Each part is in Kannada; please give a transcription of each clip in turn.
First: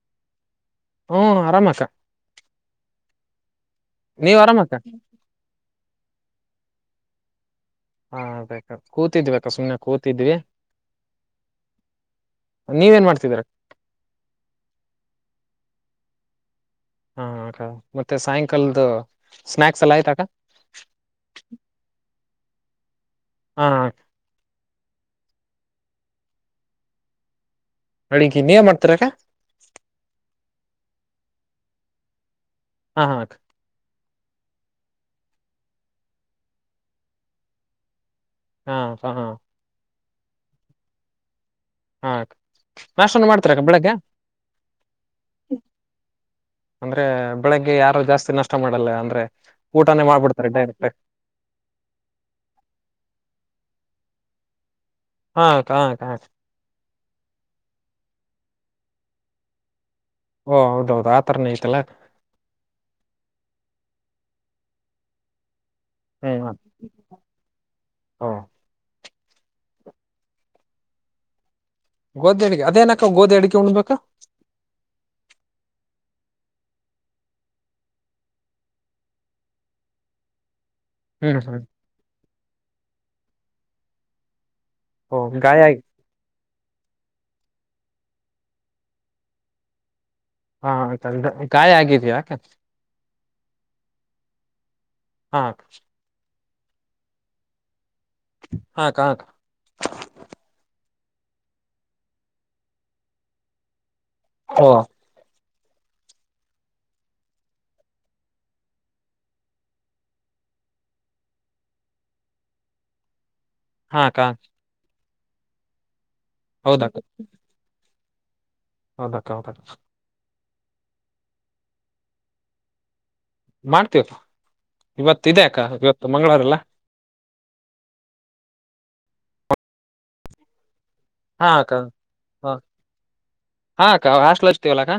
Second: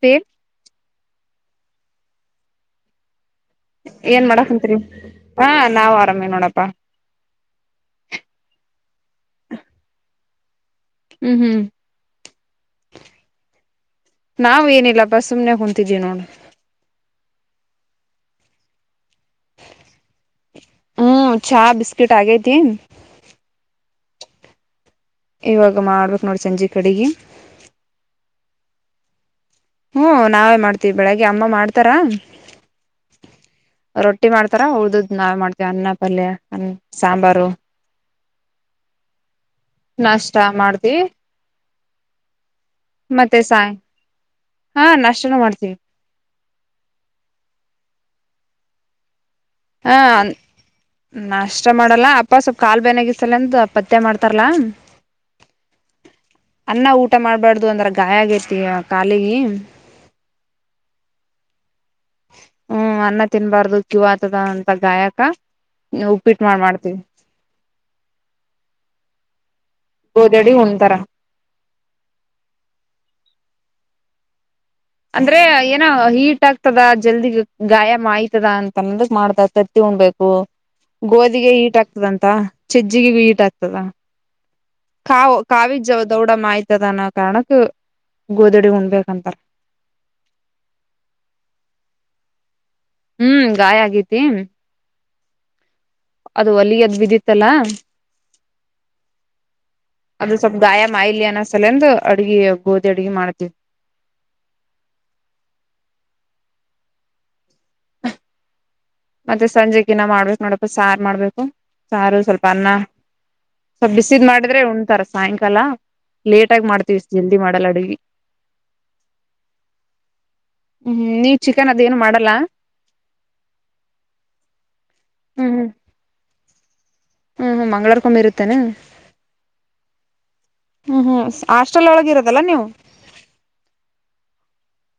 ಪೇ ಹ್ಮ ಆರಾಮಸ ಏನ್ ಮಾಡಕ್ಂತ್ರಿ ಹಾ ನಾವ್ ಆರಾಮೇ ನೋಡಪ್ಪಾ ಹಾ ಬ ಕೂತಿದ್ವಿ ಬಾ ಸುಮ್ನೆ ಕೂತಿದ್ವಿ ಹ್ಮ್ ಹ್ಮ್ ನೀವೇನ್ ಮಾಡ್ತಿದೀರ ನಾವ್ ಏನಿಲ್ಲಪ್ಪ ಸುಮ್ನೆ ಕುಂಟ ತಿಜಿನ ಹಾ ಮತ್ತೆ ಸಾಯಂಕಾಲ್ದ ಹ್ಮ್ ಚಾ ಬಿಿಸಕಿಟ್ ಆಗೈತಿ ಹಾ ಇವಾಗ ಮಾಡ್ಬೇಕಕ್ ನೋಡ್ರ ಸಂಜೆ ಕಡೆಗ ಅಳಗ ನೀವ ಮಾಡ್ತಾರಕ್ಕ ಹ್ಮ ನಾವ ಮಾಡ್ತೀವಿ ಬೆಳಗ್ಗೆ ಅಮ್ಮ ಮಾಡ್ತಾರಾ ಹಾ ಹಾ ರೊಟ್ಟಿ ಮಾಡ್ತಾರ ಉಳ್ದದ್ ನಾವ್ ಮಾಡ್ತೇವಿ ಅನ್ನಪಲ್ಯ ಅ ಸಾಂಬಾರು ಹಾ ಹ ಹಾ ನಷ್ಟ ಮಾಡ್ದ ಹಾ ನಾಷ್ಟನು ಮತ್ತೆ ಮಾಡ್ತೀರಕ್ಕ ಸಾಯ್ ಬೆಳಗ್ಗೆ ಹಾ ನಾಷ್ಟನ ಮಾಡ್ತೀವಿ ಅಂದ್ರೆ ಬೆಳಗ್ಗೆ ಯಾರು ಜಾಸ್ತಿ ನಷ್ಟ ಮಾಡಲ್ಲ ಅಂದ್ರೆ ಹಾ ಊಟನೇ ಮಾಡ್ಬಿಡ್ತಾರೆ ಡೈರೆಕ್ಟ್ ನಾಷ್ಟ ಮಾಡಲ್ಲ ಅಪ್ಪ ಸ್ವಲ್ಪ್ ಕಾಲು ಬೇನಾಗಿಸಲ್ಲ ಅಂದ ಅ ಪತ್ತೆ ಮಾಡ್ತಾರಲ್ಲಾ ಹಾ ಕ ಕ ಅನ್ನ ಊಟ ಮಾಡ್ಬಾರ್ದು ಅಂದ್ರ ಗಾಯ ಆಗಿರ್ತಯ ಕಾಲಗ ಓ ಹೌದೌದು ಆತರನ ಐತಲ್ಲಾ ಅನ್ನ ತಿನ್ನಬಾರದು ಕಿವ ಆತದ ಅಂತ ಗಾಯಕ ನೀ ಉಪ್ಪಿಟ್ಟು ಹ್ಮ್ ಮಾಡ ಮಾಡ್ತೀವಿ ಓ ಓದಡಿ ಒಂತರ ಗೋಧಿ ಅಡಿಕ ಅದೇನಕ್ಕ ಗೋದಿ ಅಡ್ಕೆ ಉಣ್ಬೇಕಾ ಅಂದ್ರೆ ಏನ ಹೀಟ್ ಆಗ್ತದ ಜಲ್ದಿ ಗಾಯ ಮಾಯ್ತದ ಅಂತನ್ನೋದಕ್ ಮಾಡ್ತ ತತ್ತಿ ಉಣ್ಬೇಕು ಹ್ಮ್ ಗೋಧಿಗೆ ಹ್ಮ್ ಈಟ ಆಗ್ತದಂತ ಚಜ್ಜಿಗೆ ಈಟ ಆಗ್ತದೆ ಸ ಓ ಕಾವ ಗಾಯ ಕಾವಿ ಆಗಿ ದೌಡ ಮಾಯ್ತಾ ಇತದನ್ನ ಕಾರಣಕ್ ಗೋಧಡಿ ಉಣ್ಬೇಕಂತಾರ ಹಾ ಆಯತ ಗಾಯ ಆಗಿದ್ಯಾಕ ಹ್ಮ್ ಗಾಯ ಆಗೇತಿ ಹಾ ಅದು ಒಲಿ ಅದ್ ಬಿದಿತ್ತಲ್ಲಾ ಹಾ ಕ್ಕ ಮಾಯಲ್ಯ ಅನ ಸಲಂದು ಅಡ್ಗೆ ಗೋಧಿ ಅಡ್ಗೆ ಮಾಡ್ತವಿ ಓ ಮತ್ತೆ ಸಂಜೆಗ ಇನ್ನ ಮಾಡ್ಬೇಕು ನೋಡ್ಬೇಕು ಸಾರು ಮಾಡ್ಬೇಕು ಸಾರು ಸ್ವಲ್ಪ ಅನ್ನ ಸ್ವಲ್ ಹಾ ಅಕ್ಕ ಬಿಸಿದ್ ಮಾಡಿದ್ರೆ ಉಣ್ಣ ತರ ಸಾಯಂಕಾಲ ಲೇಟಾಗಿ ಮಾಡ್ತೀವಿ ಜಲ್ದಿ ಮಾಡಲ್ಲ ಅಡಿಗಿ ಹೌದ ಕ ಹೌದ ಹ್ಮ್ ನೀವ್ ಚಿಕನ್ ಅದೇಏನು ಮಾಡಲ್ಲ ಮಾಡ್ತೀವ ಇವತ್ತು ಇದೆ ಹ್ಮ್ ಇವತ್ತು ಮಂಗಳವಾರ ಅಲ್ಲ ಹ್ಮ್ ಹ್ಮ ಮಂಗ್ಗಳವರ್ಕೊಂಬಿರುತ್ತೇನು ಹ್ಮ್ ಹ್ಮ್ ಹಾ ಅಕ್ಕ ಹಾಸ್ಟೆಲ್ ಒಳಗಿ ಇರೋದಲ್ಲ ಹ ನೀವು ತ್ತವಲ್ಲ ಕ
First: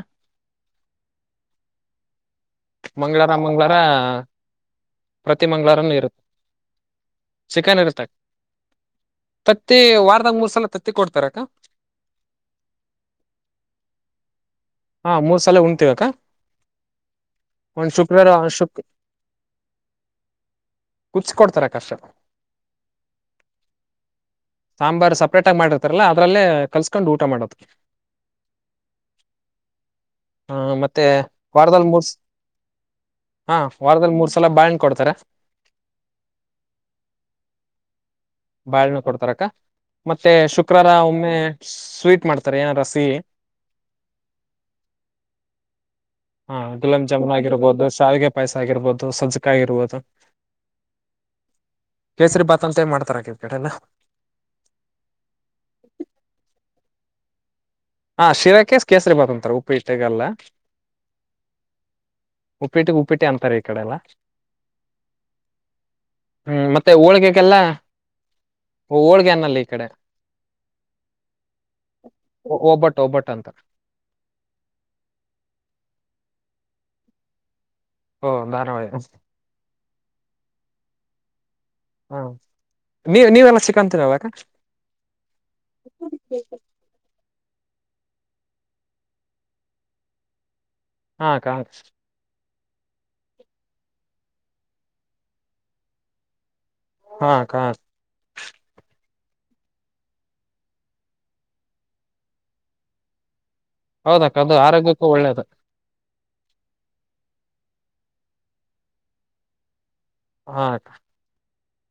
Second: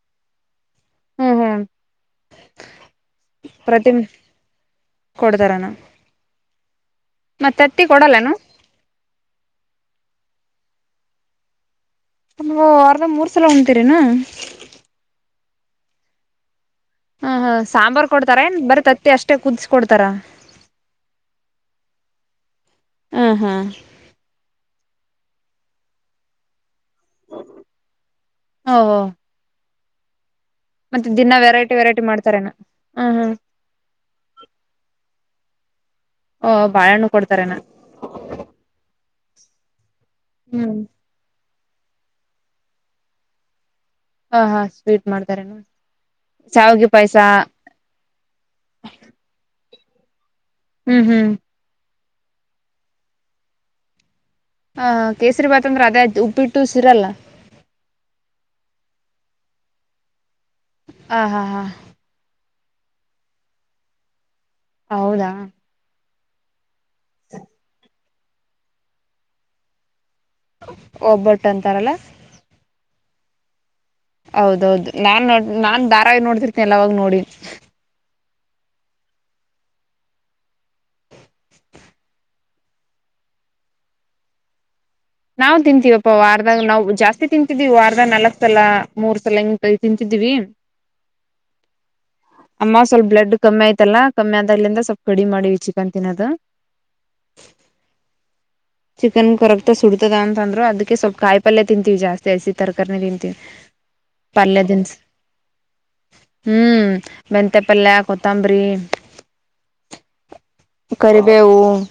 ಹ್ಮ್ ಹ್ಮ್ ಮಂಳವಾರ ಮಂಗ್ಳಾರ ಪ್ರತಿ ಪ್ರತಿ ಕೊಡ್ತಾರನ ಮಂಗ್ಗಳವಾರನ ಇರುತ್ತೆ ಮತ್ ಚಿಕನ್ ತತ್ತಿ ಇರುತ್ತಕ್ ಕೊಡಲ್ಲನು ತತ್ತಿ ವಾರದಾಗ ಮೂರ್ ಸಲ ತತ್ತ ತ್ತೆ ಕೊಡ್ತಾರಕ್ಕ ನವು ಅರ್ಧ ಮೂರ್ ಸಲ ಹೊಣ್ತೀರಿನು ಹಾ ಮೂರ್ ಸಲ ಉಣ್ತಿವಕ್ಕ ಹಾ ಹಾ ಸಾಂಬಾರ್ ಕೊಡ್ತಾರ ಏನ್ ಬರ ತತ್ತಿ ಅಷ್ಟೇ ಕುದಿಸಕ ಕೊಡ್ತಾರ ಕುದಿಸಿ ಕೊಡ್ತಾರಕ್ಕ ಅಷ್ಟೇ ಹ ಹಾ ಸಾಂಬಾರ್ ಸಪ್ರೇಟ್ ಆಗ ಮಾಡಿರ್ತಾರಲ್ಲಾ ಅದ್ರಲ್ಲೇ ಕಲ್ಸ್ಕೊಂಡು ಊಟ ಮಾಡದು ಓಹೋ ಹಾ ಮತ್ತೆ ದಿನ ವೆರೈಟಿ ವಾರದಲ್ಲಿ ವೆರೈಟಿ ಮೂರ್ ಮಾಡ್ತಾರೇನ ಹ್ಮ ಹ್ಮ್ ಹಾ ವಾರದಲ್ಲಿ ಮೂರ್ ಸಲ ಬಾಣ್ ಕೊಡ್ತಾರೆ ಓ ಬಾಳಹಣ್ಣು ಕೊಡ್ತಾರ ನು ಬಾಳ್ನ ಕೊಡ್ತಾರಕ್ಕ ಮತ್ತೆ ಹ್ಮ್ ಶುಕ್ರಾರ ಒಮ್ಮೆ ಸ್ವೀಟ್ ಮಾಡ್ತಾರೆ ಏನ ಸಿಹಿ ಹಾ ಹಾ ಸ್ವೀಟ್ ಮಾಡ್ತಾರನು ಹಾ ಗುಲಾಬ್ ಜಾಮೂನ್ ಆಗಿರ್ಬೋದು ಶಾವಿಗೆ ಪಾಯಸ್ಸ ಆಗಿರ್ಬೋದು ಸಜ್ಜಕ ಆಗಿರ್ಬೋದು ಹ ಹೂ ಹೂ ಕೇಸರಿ ಭಾತ್ ಅಂತ ಏ ಮಾಡ್ತಾರ ಕರ್ಿಕೆಟ್ ನಾ ಹ ಕೇಸರಿ ಭಾತ್ ಅಂದ್ರೆ ಅದೇ ಉಪ್ಪಿಟ್ಟು ಸಿರಲ್ಲ ಹಾ ಶಿರಾಕೇ ಕೇಸರಿ ಬಾತ ಅಂತಾರ ಉಪ್ಪು ಇಟ್ಟಗಲ್ಲ ಹ ಹಾ ಹಾ ಉಪೇಟಿ ಉಪಿಟಿ ಅಂತಾರೆ ಈ ಕಡೆಲ್ಲ ಹೌದಾ ಹೂ ಮತ್ತೆ ಮತ್ತೆ ಹೋಳಿಗೆಯಲ್ಲ ಓ ಹೋಳ್ಗೆ ಅನಲ್ಲ ಈ ಕಡೆ ಒಬ್ಬಟ್ಟು ಅಂತಾರಲ್ಲ ಒಬ್ಬಟ್ಟು ಓಬ್ಬಟ್ಟು ಅಂತರ ಹೌದೌದು ನಾನ್ ನೋ ನಾನ್ ಧಾರಾವಯಿ ನೋಡ್ತಿರ್ತೇನಿ ಎಲ್ಲವಾಗ ನೋಡಿ ಓ ಧಾರವಾಯಿ ಹಾ ನೀ ನೀವೆಲ್ಲ ಸಿಿಕಂತೀರವಕ ನಾವ್ ತಿಂತೀವಪ್ಪ ವಾರದಾಗ ನಾವು ಜಾಸ್ತಿ ತಿಂತಿದೀವಿ ವಾರದ ನಾಕ್ ಸಲ ಮೂರ್ ಸಲ ಇಂಗ ತಿಂತಿದಿವವಿ ಹಾ ಕ ಅಮ್ಮ ಸ್ವಲ್ಪ್ ಬ್ಲಡ್ ಕಮ್ಮಿ ಆಯ್ತಲ್ಲಾ ಕಮ್ಮಿ ಆದ ಇಲ್ಲಿಂದ ಸ್ವಲ್ಪ ಕಡಿ ಮಾಡಿವವಿ ಚಿಕನ್ ತಿನ್ನೋದು ಹಾ ಕ ಚಿಕನ್ ಕೊರ ಮ ಸುಡತದ ಅಂತಂದ್ರರು ಅದ್ಕ್ಕೆ ಸ್ವಲ್ಪ ಕಾಯಿ ಪಲ್ಯ ತಿಂತೀವಿ ಜಾಸ್ತಿ ಹಸಿ ತರಕಾರಿ ತಿಂತೀವಿ ಹೌದಕ್ಕ ಅದು ಆರೋಗ್ಯಕ್ಕೂ ಒಳ್ಳೇದು ಹೂ ಮೆಂತೆೆಪಲ್ಯ ಕೊತ್ತಂಬರಿ ಹಾ ಅಕ್ಕ ಕರಿಬೇವು ಹ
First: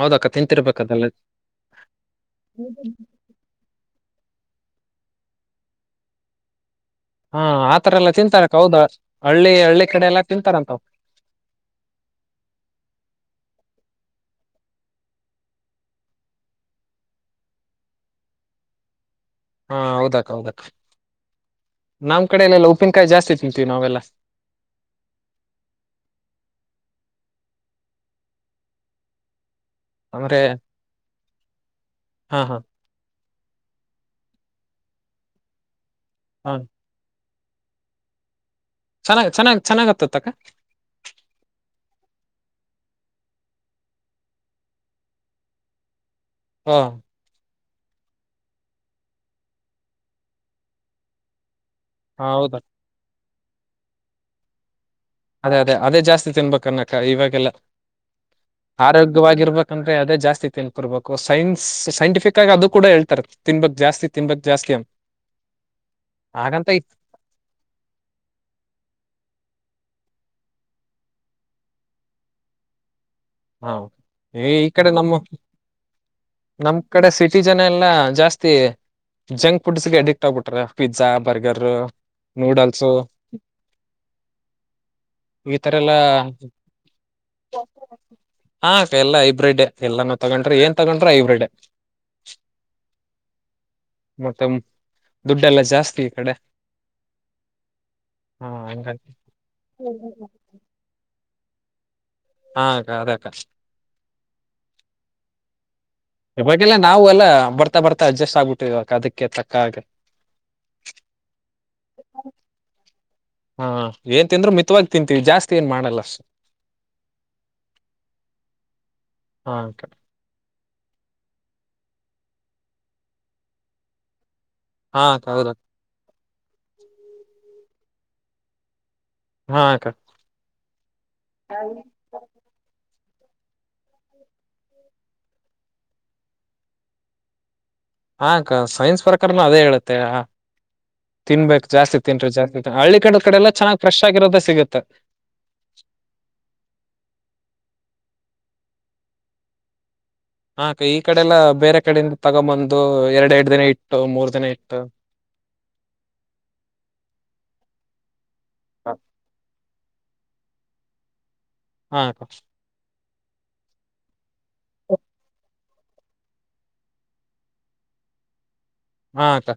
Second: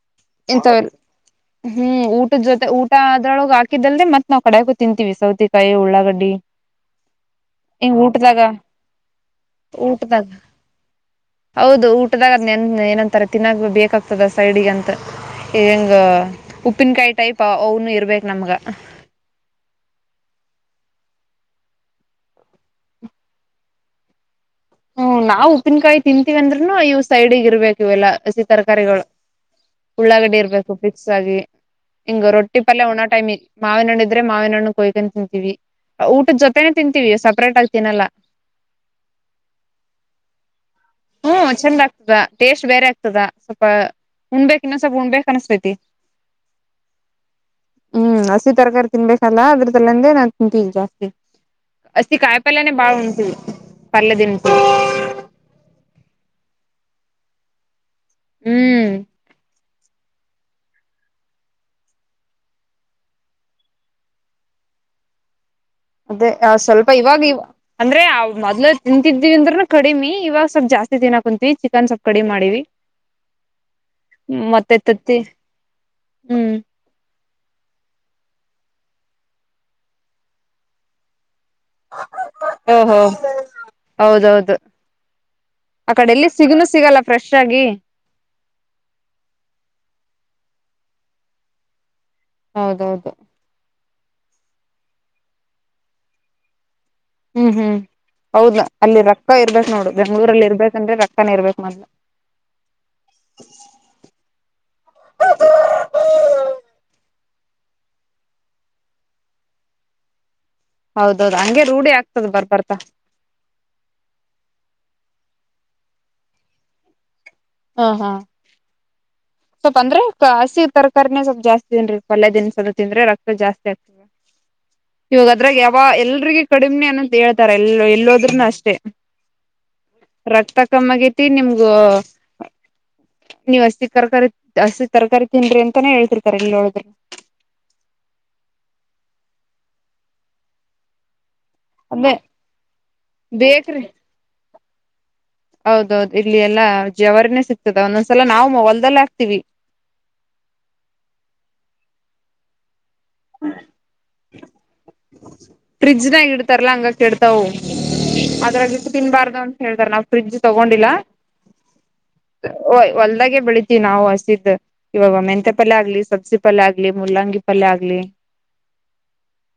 ಹೌದಕ್ಕ ತಿಂತಿರ್ಬೇಕ ಎಂತವಲ್ಲ ಅದೆಲ್ಲ ಹೂ ಊಟದ ಜೊತೆ ಊಟ ಅದ್ರೊಳಗೆ ಹಾಕಿದ್ದಲ್ದೆೇ ಮತ್ತೆ ನಾವು ಕಡಕೂ ತಿಂತೀ ವಿಿಸವತಿ ಕಾಯ ಉಳ್ಳಾ ಗಡ್ಡಿ ಹಾ ಹ ಆತರ ಎಲ್ಲ ಊಟದಾಗ ತಿಂತಾರಕ್ಕ ಹೌದಾ ಹಳ್ಳಿ ಹಳ್ಳಿ ಕಡೆ ಎಲ್ಲಾ ಊಟದಾಗ ತಿಂತಾರಂತಾವ್ ಹೌದು ಊಟದಾಗದ ನೆನ್ ಏನಂತಾರೆ ತಿನ್ನಾಗ ಬೇಕಾಗ್ತದೆ ಸೈಡಿಗೆ ಅಂತ ಹೆಂಗ ಉಪ್ಪಿನಕಾಯಿ ಟೈಪ್ ಅವನು ಇರ್ಬೇಕ ನಮ್ಗ ಹಾ ಹೌದಕ್ಕ ಹೌದಕ್ಕ ನಮ್ ಕಡೆನೆಲ್ಲ ಉಪ್ಪಿನಕಾಯಿ ಜಾಸ್ತಿ ತಿಂತೀವಿ ನಾವೆಲ್ಲ ಹೂ ನಾವು ಉಪ್ಪಿನಕಾಯಿ ತಿಂತೀವಿಂದ್ೂನು ಇವು ಸೈಡ್ಗ ಇರ್ಬೇಕ ಇವೆಲ್ಲಾ ಹಸಿ ತರಕಾರಿಗಳು ಉಳ್ಳಾಗಡಿ ಅಂದ್ರೆ ಇರ್ಬೇಕು ಫಿಕ್ಸ್ ಆಗಿ ಹಿಂಗೇ ಹಾ ಹಾ ರೊಟ್ಟಿ ಪಲ್ಯ ಒಣಾ ಟೈಮ್ ಮಾವಿನಣ್ಣಿದ್ರೆ ಮಾವಿನಣ್ಣು ಕೊಯ್ಕೊಂಡು ತಿಂತೀವಿ ಊಟದ ಹಾ ಜೊತೆನೆ ತಿಂತೀವಿ ಸ ಅಪ್ರಾಟ್ ಆಗ್ತೀನಲ್ಲ ಚೆನ್ನಾಗ ಚೆನ್ನಾಗ್ ಚೆನ್ನಾಗತ್ತತಕ್ಕ ಹ್ಮ ಚಂದ ಆಗ್ತದ ಟೇಸ್ಟ್ ಬೇರೆ ಆಗ್ತದ ಸ್ವಲ್ಪ ಉಣ್ಬೇಕಕ್ ಇನ್ನೊಂದ್ ಸ್ವಲ್ಪ ಉಣ್ಬೇಕಕ್ ಅನಸ್ತೈತಿ ಹ್ಮ ಹ್ಮ್ ಹಸಿ ತರಕಾರಿ ತಿನ್ಬೇಕಲ್ಲ ಅದ್ರ್ದಲ್ಲಂದೆ ನಾನ್ ತಿಂತೀವಿ ಜಾಸ್ತಿ ಅಸ್ತಿ ಕಾಯ ಹೌದಾ ಪಲ್ಲನೆ ಬಾಳ ಉಂಟ ಪಲ್ಲದಿನಪ ಅದೇ ಅದೇ ಅದೇ ಜಾಸ್ತಿ ತಿನ್ಬೇಕ ಅನ್ನಕ್ಕ ಇವಾಗೆಲ್ಲ ಹ್ಮ್ ಆರೋಗ್ಯವಾಗಿರ್ರುವ ಯಾಕಂದ್ರ ಅದ ಜಸ್ತಿ ತಿನ್ಕೊರ್ಬೇಕು ಸೈನ್ಸ್ ಸೈಂಟಿಫಿಕ್ ಆಗಿ ಅದು ಕೂಡ ಹೇಳ್ತಾರೆ ತಿನ್ಬಕ್ ಜಾಸ್ತಿ ತಿನ್ಬಕ್ ಜಾಸ್ತಿ ಅ ಅದೇ ಸ್ವಲ್ಪ ಇವಾಗ ಅಂದ್ರೆ ಆ ಮೊದ್ ತಿಂತಿದ್ದೀವಿ ಅಂದ್ರ ಕಡಿಮಿ ಇವಾಗ ಸ್ವಲ್ಪ್ ಜಾಸ್ತಿ ತಿನ್ನಾಕ್ ಕುಂತ್ೀವಿ ಚಿಕನ್ ಸ್ವಲ್ಪ್ ಕಡಿಮೆ ಮಾಡಿವಿ ಹಾ ಈ ಮತ್ತೆ ಕಡೆ ನಮ್ಮ ತತ್ತಿ ಹ್ಮ್ ನಮ್ ಕಡೆ ಸಿಿ ಪ್ರತಿ ಜನ ಎಲ್ಲಾ ಜಾಸ್ತಿ ಜಂಕ್ ಫುಡ್ಸ್ಗೆ ಅಡಿಕ್ಟ್ ಆಗ್ಬಿಟ್ರ ಪಿಜಜಾ ಓಹೋ ಹೌದೌದು ಈ ತರ ಆ ಎಲ್ಲಾ ಕಡೆ ಎಲ್ಲಿ ಸಿಗನು ಸಿಗಲ್ಲ ಫ್ರೆಶ್ ಆಗಿ ಹಾ ಕ ಎಲ್ಲ ಹೈಬ್ರಿಡ್ ಎಲ್ಲಾನೂ ತಗೊಂಡ್ರೆ ಏನ್ ತಗೊಂಡ್ರೆ ಹೈಬ್ರಿಡ್ ಹೌದೌದು ಮತ್ತ ದುಡ್ಡೆಲ್ಲಾ ಜಾಸ್ತಿ ಈ ಕಡೆ ಹ್ಮ್ ಹ್ಮ್ ಹಾ ಹೌದ ಅಲ್ಲಿ ಹಂಗಾಗಿ ರೊಕ್ಕ ಇರ್ಬೇಕು ನೋಡು ಹ್ಮ್ ಬೆಂಗ್ಳೂರಲ್ಲಿ ಇರ್ಬೇಕಂದ್ರೆ ರೊನ ಇರ್ಬೇಕು ಮ ಹಾಕ್ಕ ಅದಕ್ಕ ಇವಾಗೆಲ್ಲ ನಾವು ಎಲ್ಲ ಬರ್ತಾ ಬರ್ತಾ ಅಡ್ಜಸ್ಟ್ ಆಗ್ಬಿಟ್ಟಿ ಇವ ಅದಕ್ಕೆ ತಕ್ಕ ಹಾಗ ಹೌದೌದು ಹಂಗಗೆ ರೂಢಿ ಆಗ್ತದೆ ಬರ್ಬರ್ತ ಹಾ ಏನ್ ತಿಂದ್ರು ಮಿತವಾಗಿ ತಿಂತೀವಿ ಜಾಸ್ತಿ ಏನ್ ಮಾಡಲ್ಲ ಸ ಹಾ ಹಾ ಹಾ ಸ್ವಲ್ಪ ಅಕ್ಕ ಅಂದ್ರೆ ಹಸಿ ತರಕಾರಾರಿೇ ಸ್ವಲ್ಪ ಜಾಸ್ತಿ ತಿಂದನ್್ರರಿ ಪಲ್ಯ ದಿನಸಲ ತಿಂದ್ರೆ ರಕ್ತ ಜಾಸ್ತಿ ಆಗ್ತದೆ ಹಾ ಅಕ್ಕ ಇವಾಗ ಅದ್ರಾಗ ಹೌದಕ್ಕ ಯಾವ ಎಲ್ರಿಗ ಕಡಿಮನೆ ಅನ್ನಂತ ಹೇಳ್ತಾರ ಎಲ್ಲೋ ಎಲ್ಲೋದ್ರೂನು ಅಷ್ಟೇ ಹಾ ಅಕ್ಕ ರಕ್ತ ಕಮ್ಮ ಆಗೈತಿ ನಿಮ್ಗೂ ನೀವಸ್ತಿ ಕರ್ಕ ಹಸತಿ ತರಕಾರಿ ತಿನ್್ರಿ ಅಂತಾನೇ ಹೇಳ್ತಿರ್ತಾರೆ ಎಲ್ಲಿೋಳಿದ್ರ ಹಾ ಸೈನ್ಸ್ ಪ್ರಕಾರನ ಅದೇ ಹೇಳುತ್ತೆ ತಿನ್ಬೇಕು ಜಾಸ್ತಿ ಅದೇ ತಿನ್ಿ ಜಾತಿ ಹಳ್ಳ ಕಡೆ ಕಡೆಲ್ಲ ಬೇಕ್ರಿ ಚನ್ನಾಗಿಫ್ರೆ್ ಆಗಿರೋದ ಸಿಗುತ್ತೆ ತ ಹೌದೌದು ಇಲ್ಲಿ ಎಲ್ಲಾ ಜವಾರಿನೇ ಸಿ ಗ್ತದ್ ಒಂದೊಂದ್ಸಲ ನಾವು ಮೊಬೈಲ್ದಲ್ಲೆ ಹಾಕ್ತಿವಿ ಹ ಕ್ಕಾ ಈ ಕಡೆ ಎಲ್ಲಾ ಬೇರೆ ಕಡೆಯಿಂದ ತಗೊಬಂದ ಇದು ಎರಡೆರಡ ದಿನ ಇಟ್ಟು ಮೂರ್ ನ ಇಟ್ಟು ಫ್ರಿಜ್ನಾಗ ಇಡ್ತಾರಲ್ಲಾ ಹಂಗಾಗ ಕೆಡ್ತವು ಅ ಇದ್ರಾಗ ಇಟ್ಟ ತಿನ್ಬಾರ್ದು ಅಂತ ಹೇಳ್ದಾರ ನಾವು ಫ್ರಿಡ್ಜ್ ತಗೊಂಡಿಲ್ಲಾ ಹ್ಮಾ ಅಕ್ಕಾ ಹೊಲ್ದಾಗೆ ಬೆಳಿತೀವಿ ನಾವು ಹಸಿದ್ ಇವಾಗ ಮೆಂಂತೆ ಪಲ್ಯ ಆಗ್ಲಿ ಸಬ್ಸಿ ಪಲ್ಯ ಆಗ್ಲಿ ಮುಲ್ಲಂಗಿ ಪಲ್ಯ ಆಗ್ಲಿ ಹಾ ಅಕ್ಕಾ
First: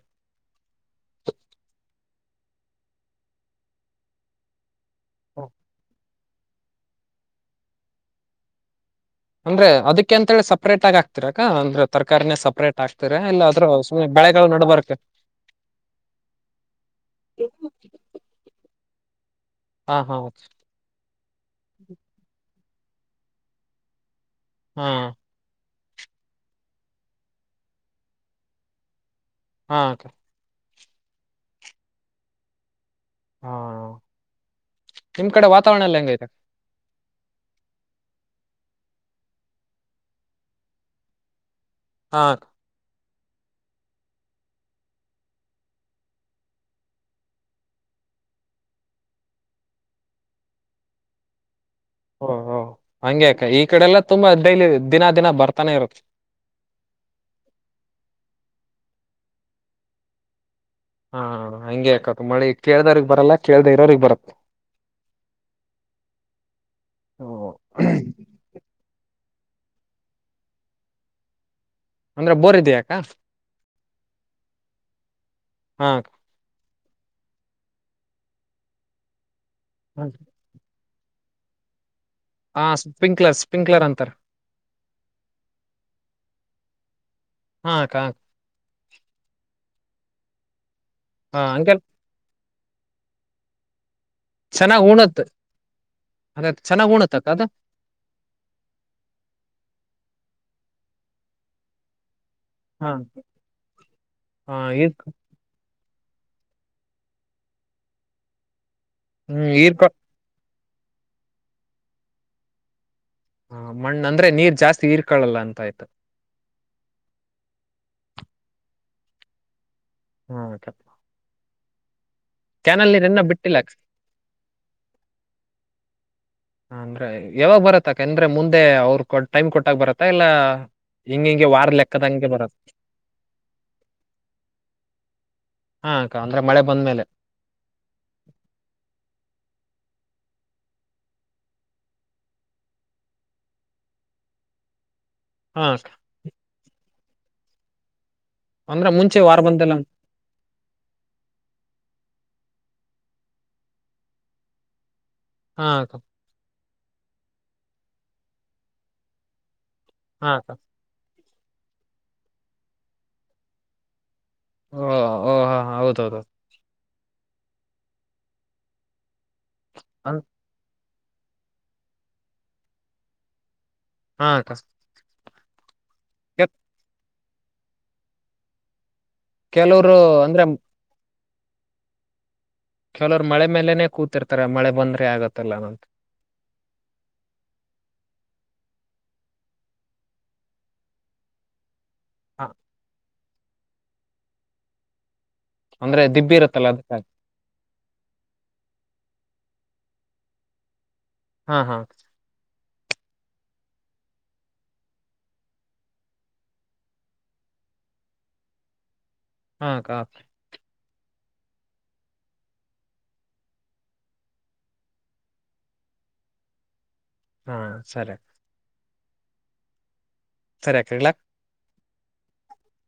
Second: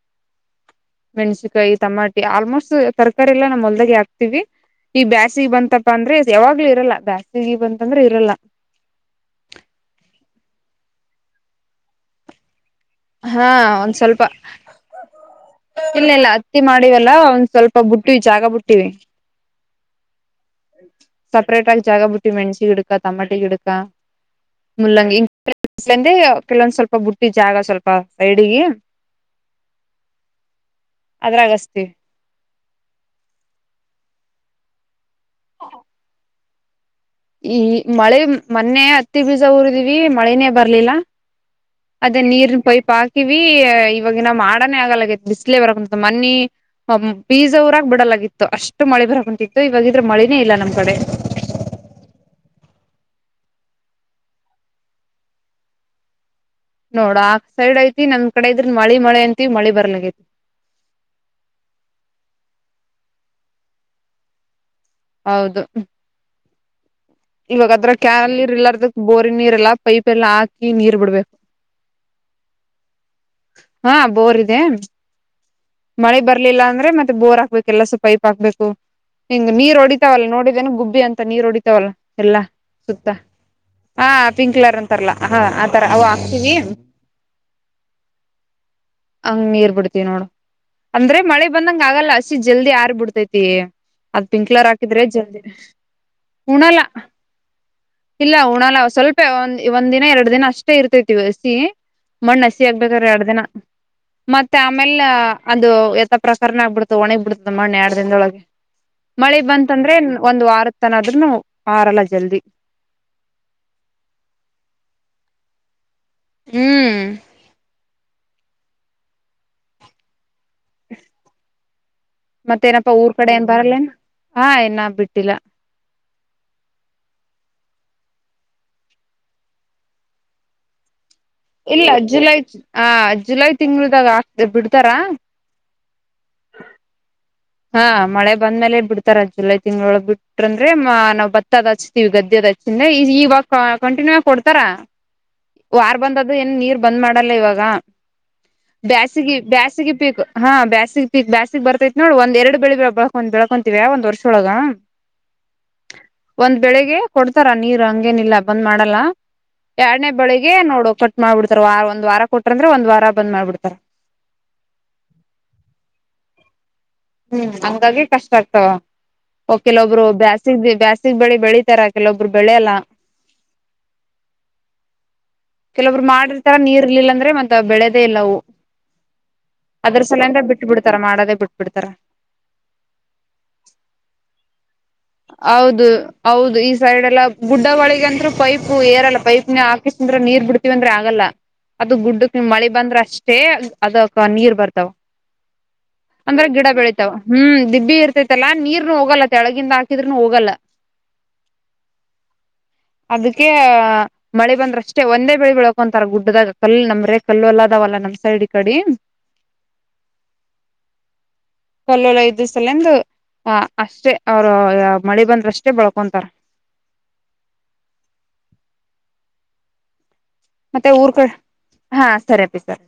ಮೆನ್ಸಿಕಾಯಿ ಟಮಾಟಿ ಆಲ್ಮೋಸ್ಟ್ ತರಕಾರಿ ಎಲ್ಲಾ ನಮ್ಮೊಲ್ದಾಗೆ ಹಾಕ್ತಿವಿ ಈ ಬ್ಯಾಸಿಗಿ ಬಂತಪ ಅಂದ್ರೆ ಯಾವಾಗ್ಲೂ ಇರಲ್ಲ ಬ್ಯಾಸಿಗಿ ಬಂತಂದ್ರೆ ಇರಲ್ಲಾ ಅಂದ್ರೆ ಅದಕ್ಕೆ ಅಂತೇಳಿ ಸಪ್ರೇಟ್ ಆಗ ಹಾಕ್ತಿರಕ್ಕ ಅಂದ್ರೆ ತರಕಾರಿನೇ ಸಪ್ರೇಟ್ ಹಾಕ್ತಿರಾ ಇಲ್ಲ ಹಾ ಅದ್ರ ಒಂದ್ ಸುಮ್ನೆ ಸ್ವಲ್ಪ ಬೆಳೆಗಳ ನಡಬರ್ಕ ಇಲ್ಲ ಇಲ್ಲ ಅತ್ತಿ ಮಾಡಿವಲ್ಲ ಒಂದ್ ಸ್ವಲ್ಪ ಬುಟ್ಟಿವಿ ಜಾಗ ಬು ಟ್ಟಿವಿ ಹಾ ಹಾ ಸಪರೇಟ್ ಆಗಿ ಜಾಗಾಬಿಟ್ಟಿವಿ ಮೆಣಸಿಗಿಡಕ್ ತ ತಮಾಟಿ ಗಿಡಕ್ಕ ಹಾ ಮುಲ್ಲಂಗಿ ಸಂದೆ ಕೆಲವೊಂದ ಸ್ವಲ್ಪ ಬುಟ್ಟಿವಿ ಜಾಗಾ ಸ್ವಲ್ಪ್ ಬಾ ಸೈಡಿಗಿ ಹಾ ಅದ್ರಾಗಚ್ತಿವಿ ಹಾ ನಿಮ್ಮ ಕಡೆ ವಾತಾವರಣ ಎಲ್ಲ ಹೆಂಗೈತೆ ಈ ಮಳೆ ಮೊನ್ನೆ ಹತ್ತಿ ಬೀಜ ಊರಿದೀವಿ ಮಳೆನೇ ಬರ್ಲಿಲ್ಲ ಅದೇ ಹಾ ಅಕ್ಕ ನೀರಿನ ಪೈಪ್ ಹಾಕ್ ಹಾಕಿವಿ ಇವಾಗಿನ ಮಾಡಣೆ ಆಗಲ್ಲಾಗೇತಿ ಬಿಸಿಲೆ ಬರಕತ್ತದ ಮನ್ನಿ ಮ ಬೀಜ ಊರಾಕ್ ಬಿಡಲ್ಲಾಗಿತ್ತ ಅಷ್ಟ್ ಮಳಿ ಬರಾಕತ್ತಿತ್ತ ಇವಗಿದ್ರ್ ಮಳಿನೇ ಇಲ್ಲಾ ನಮ್ಮ ಕಡೆ ಓ ಹೊ ಹಂಗೆ ಅಕ್ಕಾ ಈ ಕಡೆ ಎಲ್ಲಾ ತುಂಬಾ ಡೈಲಿ ದಿನಾ ದಿನ ಬರ್ತಾನೆ ಇರುತ್ತೆ ನೋಡ ಆ ಸೈಡ್ ಐತಿ ನಮ್ ಕಡೆ ಇದ್ರ ಮಳಿ ಮಳಿ ಅಂತೀವಿ ಮಳಿ ಬರಲ್ಲಾಗೇತಿ ಹಾ ಹಂಗೆ ಅಕ್ಕಾ ಮಳಿ ಕೇಳ್ದವ್ರಗ್ ಬರಲ್ಲ ಕೇಳ್ದೆ ಇರೋವ್ರಿಗ ಬರತ್ತ ಹೌದು ಓ ಇವಾಗ ಅದ್ರಾಗ ಕ್ಯಾಲ್ಲಿರ್ ಇಲ್ಲಾರದಕ್ ಬೋರ್ ನೀರೆಲ್ಲಾ ಪೈಪ್ ಎಲ್ಲಾ ಹಾಕಿ ನೀರ್ ಬಿಡ್ಬೇಕು ಅಂದ್ರೆ ಬೋರ್ ಇದಿಯಾ ಅಕ್ಕಾ ಬೋರ್ ಇದೆ ಮಳಿ ಬರ್ಲಿಲ್ಲ ಅಂದ್ರೆ ಮತ್ತೆ ಬೋರ್ ಹಾಕ್ಬೇಕ ಎಲ್ಲ ಸೊಪೈಪ್ ಹಕ್ಬೇಕು ಹಿಂಗ ನೀರ್ ಹೊಡಿತಾವಲ್ಲ ನೋಿದೇ ಗುಬ್ ಅಂತ ನೀರು ಹೊಡಿತಾವಲ್ಲ ಎಲ್ಲಾ ಹಾ ಸುತ್ತ ಸ್ಪಿಂಕ್ಲರ್ ಸ್ಪಿಂಕ್ಲರ್ ಹ ಅಂತಾರ ಪಿಂಕ್ ಕಲರ್ ಅಂತಾರಲ್ಲಾ ಹ ಆತರ ಅವು ಹಾಕ್ತೀವಿ ಹಾಕ್ಕ ಹಂಗ ನೀೀರ್ ಬಿಡ್ತೀವಿ ನೋಡು ಅಂದ್ರೆ ಹಾ ಮಳೆ ಬಂದಂಗ ಅಂಕಲ್ ಆಗಲ್ಲ ಅಷ್ಟ ಜಲ್ದಿ ಆರ್ ಬಿಿಡ್ತೈತಿ ಅದ್ ಪಿಂಕ್ ಕಲರ್ ಚೆನ್ನಾಗ್ ಹಾಕಿದ್ರೆ ಉಣತ್ ಜಲ್ದಿ ಅದ ಉಣಾಲ ಚೆನ್ನಾಗ್ ಉಣತಕ್ಕ ಅದು ಇಲ್ಲ ಉಣಾಲ ಸ್ವಲ್ಪ ಒಂದ್ ದಿನ ಎರಡು ದಿನ ಇಷ್ಟ ಇರ್ತೈ ದಿವಸಿ ಮಣ್ಣ ಹಸಿ ಹಾ ಆಗ್ಬೇಕ್ರ ಎರಡ್ ದಿನ ಹಾ ಮತ್ತೆ ಆಮೇಲ್ ಈರ್ಕ ಇದು ಎಥ ಪ್ರಕಾರನ ಆಗ್ಬಡತ ಒಣಗ್ ಬಿಡತದ ಮಣ್ಣ ಎಡು ದಿನದೊಳಗೆ ಮಳೆ ಹ್ಮ್ ಈರ್ಕ ಬಂತಂದ್ರೆ ಒಂದು್ ವಾರ ತಾನ ಅದ್ರ ನ ಆಾರಲ್ಲ ಜಲ್ದಿ ಹ ಮಣ್ಣ ಅಂದ್ರೆ ನೀರ್ ಜಾಸ್ತಿ ಇರ್ಕಳಲ್ಲ ಅಂತ ಆಯ್ತು ಹ್ಮ್ ಹಾ ತಪ್ಪ ಮತ್ತೇನಪ್ಪಾ ಊರ್ ಕಡೆ ಏನ್ ಅಕ್ಕ. ಬರಲ್ಲೇ ಹಾ ಏನ ಬಿಟ್ಟಿಲ್ಲ ಹ ಅಂದ್ರೆ ಯಾವಾಗ ಬರತ್ತಕಂದ್ರೆ ಮುಂದೆ ಅವ್ರ ಕೊ ಟೈಮ್ ಕೊಟ್ಟಕ್ ಬರತ್ತ ಇಲ್ಲ ಹಿಂಗ ಹಿಂಗೆ ವಾರ ಇಲ್ಲ ಲೆಕ್ಕದಂಗೆ ಜುಲೈ ಬರತ್ತ ಆ ಜುಲೈ ತಿಂಗಳದಾಗ ಆ ಬಿಡ್ತಾರ ಹಾ ಅಕ್ಕ ಅಂದ್ರೆ ಮಳೆ ಬಂದ್ಮೇಲೆ ಹಾ ಮಳೆ ಬಂದ್ಮೇಲೆ ಬಿಡ್ತಾರ ಜುಲೈ ತಿಂ್ಗಳೊಳ ಬಿಟ್ರ ಅಂದ್ರೆ ನಾವ್ ಭತ್ತದ್ ಹಚ್ತಿೀವಿ ಗದ್ದೆ ಅ್ ಹಚ್ಚಿದ್ರೆ ಈ ಈವಾಗ ಕಂಟಿನ್ಯೂ ಆಗಿ ಕೊಡ್ತಾರ ಹಾ ಅಕ್ಕ ವಾರ ಬಂದದು ಏನ್ ನೀರ್ ಬಂದ್ ಮಾಡಲ್ಲ ಇವಾಗ ಅಂದ್ರೆ ಮುಂಚೆ ಬೇಾಸಿಗೆ ವಾರ ಬಂದಲ್ಲ ಬೇಾಸಿಗೆ ಪೀಕ್ ಹಾ ಬೇಾಸಿಗೆ ಪೀಕ್ ಬೇಾಸಿಗೆ ಬರ್ತೈತ್ ನೋಡ್ ಒಂದ ಎರಡು ಬೆಳಿ ಬೆಳ್ಕೊಂಡ್ ಬೆಳ್ಕೊಂತೀವ್ಯಾ ಒಂದ್ ವರ್ಷೊಳಗ ಹಾ ಒಂದ್ ಬೆಳಿಗ್ಗೆ ಕೊಡ್ತಾರ ನೀರು ಹಂಗೇನಿಲ್ಲ ಬಂದ್ ಮಾಡಲ್ಲ ಎರಡನೇ ಹಾ ಅಕ್ಕ ಬೆಳಿಗ್ಗೆ ನೋಡೋ ಕಟ್ಟ ಮಾಡ್ಬಿಡ್ತಾರ ವಾರ ಒಂದ್ ವಾರ ಕೊಟ್ರಂದ್ರೆ ಒಂದ್ ವಾರ ಬಂದ್ ಮಾಡ್ಬಿಡ್ತಾರ ಓ ಓ ಹಾ ಹೌದ ಹೌದುೌದು ಹ್ಮ್ ಹಂಗಾಗಿ ಕಷ್ಟ ಆಗ್ತ ಕೆಲ ಒಬ್ರು ಅನ್- ಬ್ಯಾಸ ಬ ಗ್ ಬೆಳಿ ಬೆಳಿತಾರ ಕೆಲವೊಬ್ರು ಬೆಳೆಯಲ್ಲ ಹಾ ಅಕ್ಕ ಕೆಲವರು ಕೆ- ಮಾಡಿರ್ತಾರ ನೀರ್ ಇರ್ಲಿಲ್ಲ ಅಂದ್ರೆ ಮತ್ ಬೆಳೆದೇ ಇಲ್ಲವು ಕೆಲವ್ರು ಅದ್ರ ಸಲ ಅಂದ ಅಂದ್ರೆ ಬಿಟ್ಟ ಬಿಡ್ತಾರ ಮಾಡೋದೇ ಬಿಡ್ತಾರಾ ಕೆಲವ್ರು ಮಳೆ ಮೇಲೆೇನೆ ಕೂತಿರ್ತಾರ ಮಳೆ ಬಂದ್ರೆ ಆಗತ್ತಲ್ಲ ಅಂತ ಹೌದು ಹೌದು ಈ ಸೈಡ್ಲ್ಲ ಗುಡ್ಡ ಒಳಿಗಂತ್ರು ಪೈಪ್ು ಏರೆಲ್ಲ ಪೈಪ್ ನ ಹಾಕಿಸ್ಂದ್ರೆ ನೀರ್ ಬಿಡ್ತಿವಿವಂದ್ರೆ ಆಗಲ್ಲ ಅದು ಗುಡ್ಡಕ್ ಹಾ, ನಿಮ್ ಮಳ ಬಂದ್ರ ಅಷ್ಟೆ ಅಷ್ಟೇ ಅದಕ್ಕ ನೀರ್ ಬರ್ತಾವ ದಿಬ್ಬಿ ಅಂದ್ರೆ ಗಿಡ ಇರತ್ತಲ್ಲ ಅದಕ್ಕಾಗಿ ಬೆಳಿತಾವ ಹ್ಮ್ ದಿಬ್ಬಿ ಇರ್ತೈತಲ್ಲಾ ನೀರ್ನು ಹೋಗಲ್ಲ ಕೆಳಗಿಂದ ಿದ್ರನು ಹೋಗಲ್ಲ ಹಾ ಹಾ ಅದಕ್ಕೆ ಮಳೆ ಬಂದ್ರಷ್ಟೆ ಒಂದೇ ಬೆಳೆ ಬೆಳಕೊಂತಾರ ಗುಡ್ಡದಾಗ ಕಲ್ಲ ನಮ್ರೆ ಕಲ್ಲು ಅಲ್ಲದಾವಲ್ಲ ನಮ್ ಸೈಡ್ ಕಡಿ ಹಾ ಕ ಕಲ್ಲೋೊಳ್ಳ ಐದು ಸಲಂದು ಅಷ್ಟೇ ಅವರು ಮಳೆ ಬಂದ್ರಷ್ಟೇ ಬಳ್ಕೊಂತಾರ ಹಾ ಸರಿ ಸರಿ ಮತ್ತೆ ಅಕ್ಕ ಊರ್ ಇಡ್ಲಾ ಕ ಹಾ ಸರಿ ಅಪ್ಪಿ ಸರ್